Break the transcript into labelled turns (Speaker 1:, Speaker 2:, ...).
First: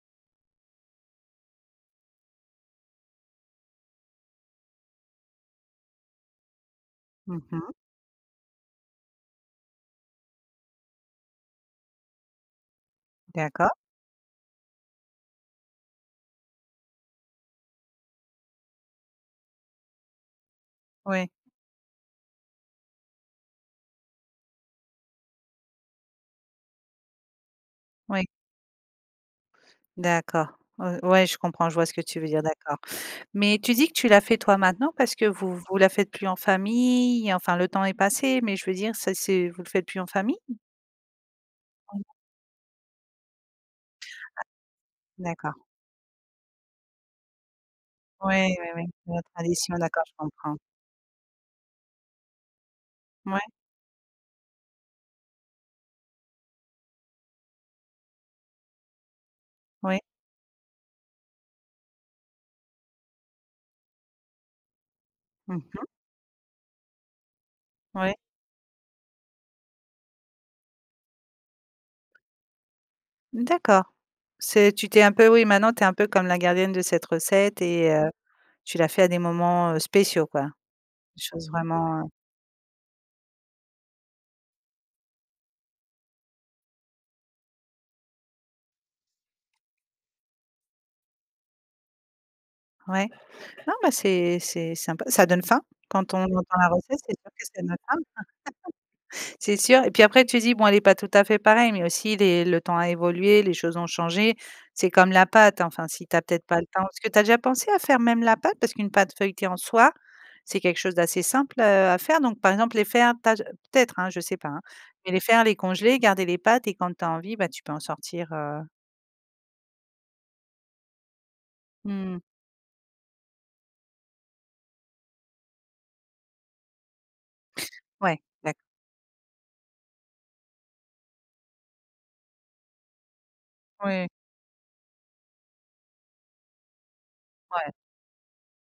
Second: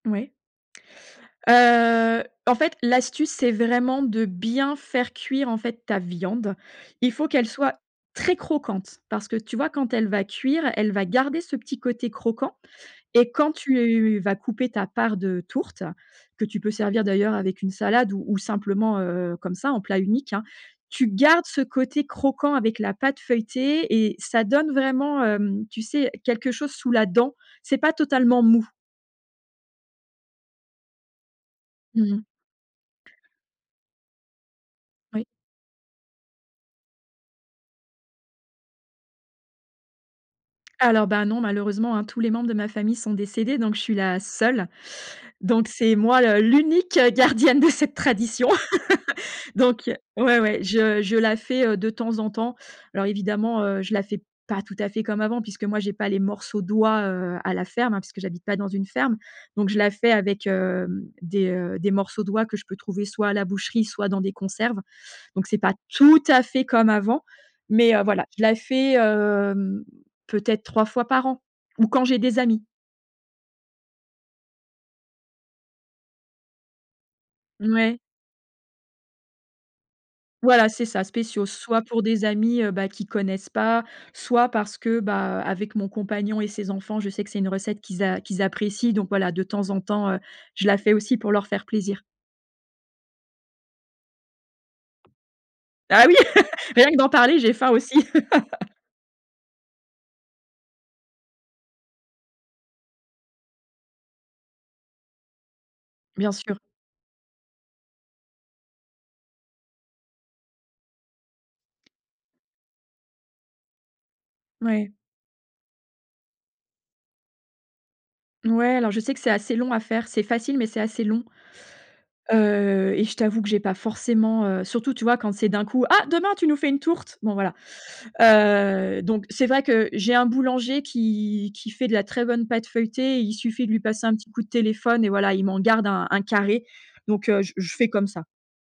Speaker 1: Ouais. Heu, en fait, l'astuce, c'est vraiment de bien faire cuire en fait ta viande. Il faut
Speaker 2: Mmh
Speaker 1: qu'elle
Speaker 2: mh.
Speaker 1: soit très croquante. Parce que tu vois quand elle va cuire, elle va garder ce petit côté croquant et quand
Speaker 2: D'accord.
Speaker 1: tu vas couper ta part de tourte, que tu peux servir d'ailleurs avec une salade ou ou simplement, heu, comme ça en plat unique, hein. Tu
Speaker 2: Ouais.
Speaker 1: gardes ce côté croquant avec la pâte feuilletée et ça donne vraiment, hem, tu sais quelque chose sous la dent, c'est pas
Speaker 2: Oui.
Speaker 1: totalement mou.
Speaker 2: D'accord, ou ouais je comprends, je vois ce que
Speaker 1: Mmh
Speaker 2: tu
Speaker 1: mh.
Speaker 2: veux dire, d'accord, mais tu dis que tu la fais toi maintenant, parce que
Speaker 1: Oui.
Speaker 2: vous vous la faites plus en famille, enfin le temps est passé, mais je veux dire ça c'est vous le faites plus en famille?
Speaker 1: Alors ben non, malheureusement,
Speaker 2: Oui.
Speaker 1: hein, tous les membres de ma famille sont décédés, donc je suis la
Speaker 2: Ah.
Speaker 1: seule,
Speaker 2: D'accord.
Speaker 1: donc c'est moi, le l'unique, heu, gardienne de cette tradition.
Speaker 2: Ouais, ouais, ouais, c'est la tradition
Speaker 1: Donc
Speaker 2: d'accord, je
Speaker 1: ouais,
Speaker 2: comprends.
Speaker 1: ouais, je je la fais, heu, de temps en temps. Alors
Speaker 2: Mouais.
Speaker 1: évidemment, heu, je la fais pas tout à fait comme avant puisque moi j'ai pas les morceaux d'oies, heu, à la ferme, hein, puisque j'habite pas dans une ferme, donc je la
Speaker 2: Oui.
Speaker 1: fais avec, hem, des, heu, des morceaux d'oies que je peux trouver soit à la boucherie, soit dans des conserves, donc
Speaker 2: Mmh
Speaker 1: c'est pas
Speaker 2: mh.
Speaker 1: tout à fait comme avant, mais heu,
Speaker 2: Ouais.
Speaker 1: voilà, je la fais, hem, peut être 3 fois par an, ou quand j'ai des amis.
Speaker 2: D'accord. C'est tu tu es un peu oui maintenant tu es un peu comme la gardienne de cette recette et
Speaker 1: Mouais.
Speaker 2: heu, tu la fais à des moments, heu, spéciaux quoi?
Speaker 1: Voilà, c'est ça,
Speaker 2: Des
Speaker 1: spéciaux,
Speaker 2: choses
Speaker 1: soit
Speaker 2: vraiment,
Speaker 1: pour
Speaker 2: heu
Speaker 1: des amis, heu, bah, qui connaissent pas, soit parce que bah, heu, avec mon compagnon et ses enfants, je sais que c'est une recette qu'ils a qu'ils apprécient, donc voilà, de temps en temps, heu, je la fais aussi pour leur faire plaisir.
Speaker 2: Ouais. Non mais c'est c'est sympa, ça donne faim
Speaker 1: Ah
Speaker 2: quand
Speaker 1: oui,
Speaker 2: on entend la
Speaker 1: rien que
Speaker 2: recette,
Speaker 1: d'en
Speaker 2: c'est sûr
Speaker 1: parler,
Speaker 2: que
Speaker 1: j'ai
Speaker 2: ça donne
Speaker 1: faim aussi.
Speaker 2: faim. C'est sûr et puis après tu dis: «Bon elle est pas tout à fait pareille» mais aussi les le temps a évolué, les choses ont changé. C'est comme la pâte, enfin si tu as
Speaker 1: Bien
Speaker 2: peut-être
Speaker 1: sûr.
Speaker 2: pas le temps. Parce ce que tu as déjà pensé à faire même la pâte? Parce qu'une pâte feuilletée en soi, c'est quelque chose d'assez simple, heu, à faire, donc par exemple les faire, taj heu, peut-être, hein, je sais pas, hein,
Speaker 1: Oui.
Speaker 2: mais les faire, les congeler, garder les pâtes et quand tu as envie, bah, tu peux en sortir, heu.
Speaker 1: Ouais, alors je sais que c'est assez long à faire. C'est facile, mais c'est assez long.
Speaker 2: Mmh.
Speaker 1: Heu, et je t'avoue que j'ai pas forcément, heu, surtout tu vois quand c'est d'un coup: «Ah demain tu nous fais une tourte». Bon voilà,
Speaker 2: Ouais. D'ac
Speaker 1: heu, donc c'est vrai que j'ai un boulanger qui qui fait de la très bonne pâte feuilletée. Il suffit de lui passer
Speaker 2: Oui.
Speaker 1: un petit coup de téléphone et voilà, il m'en garde un un carré, donc heu, je f
Speaker 2: Ouais.
Speaker 1: je fais comme ça.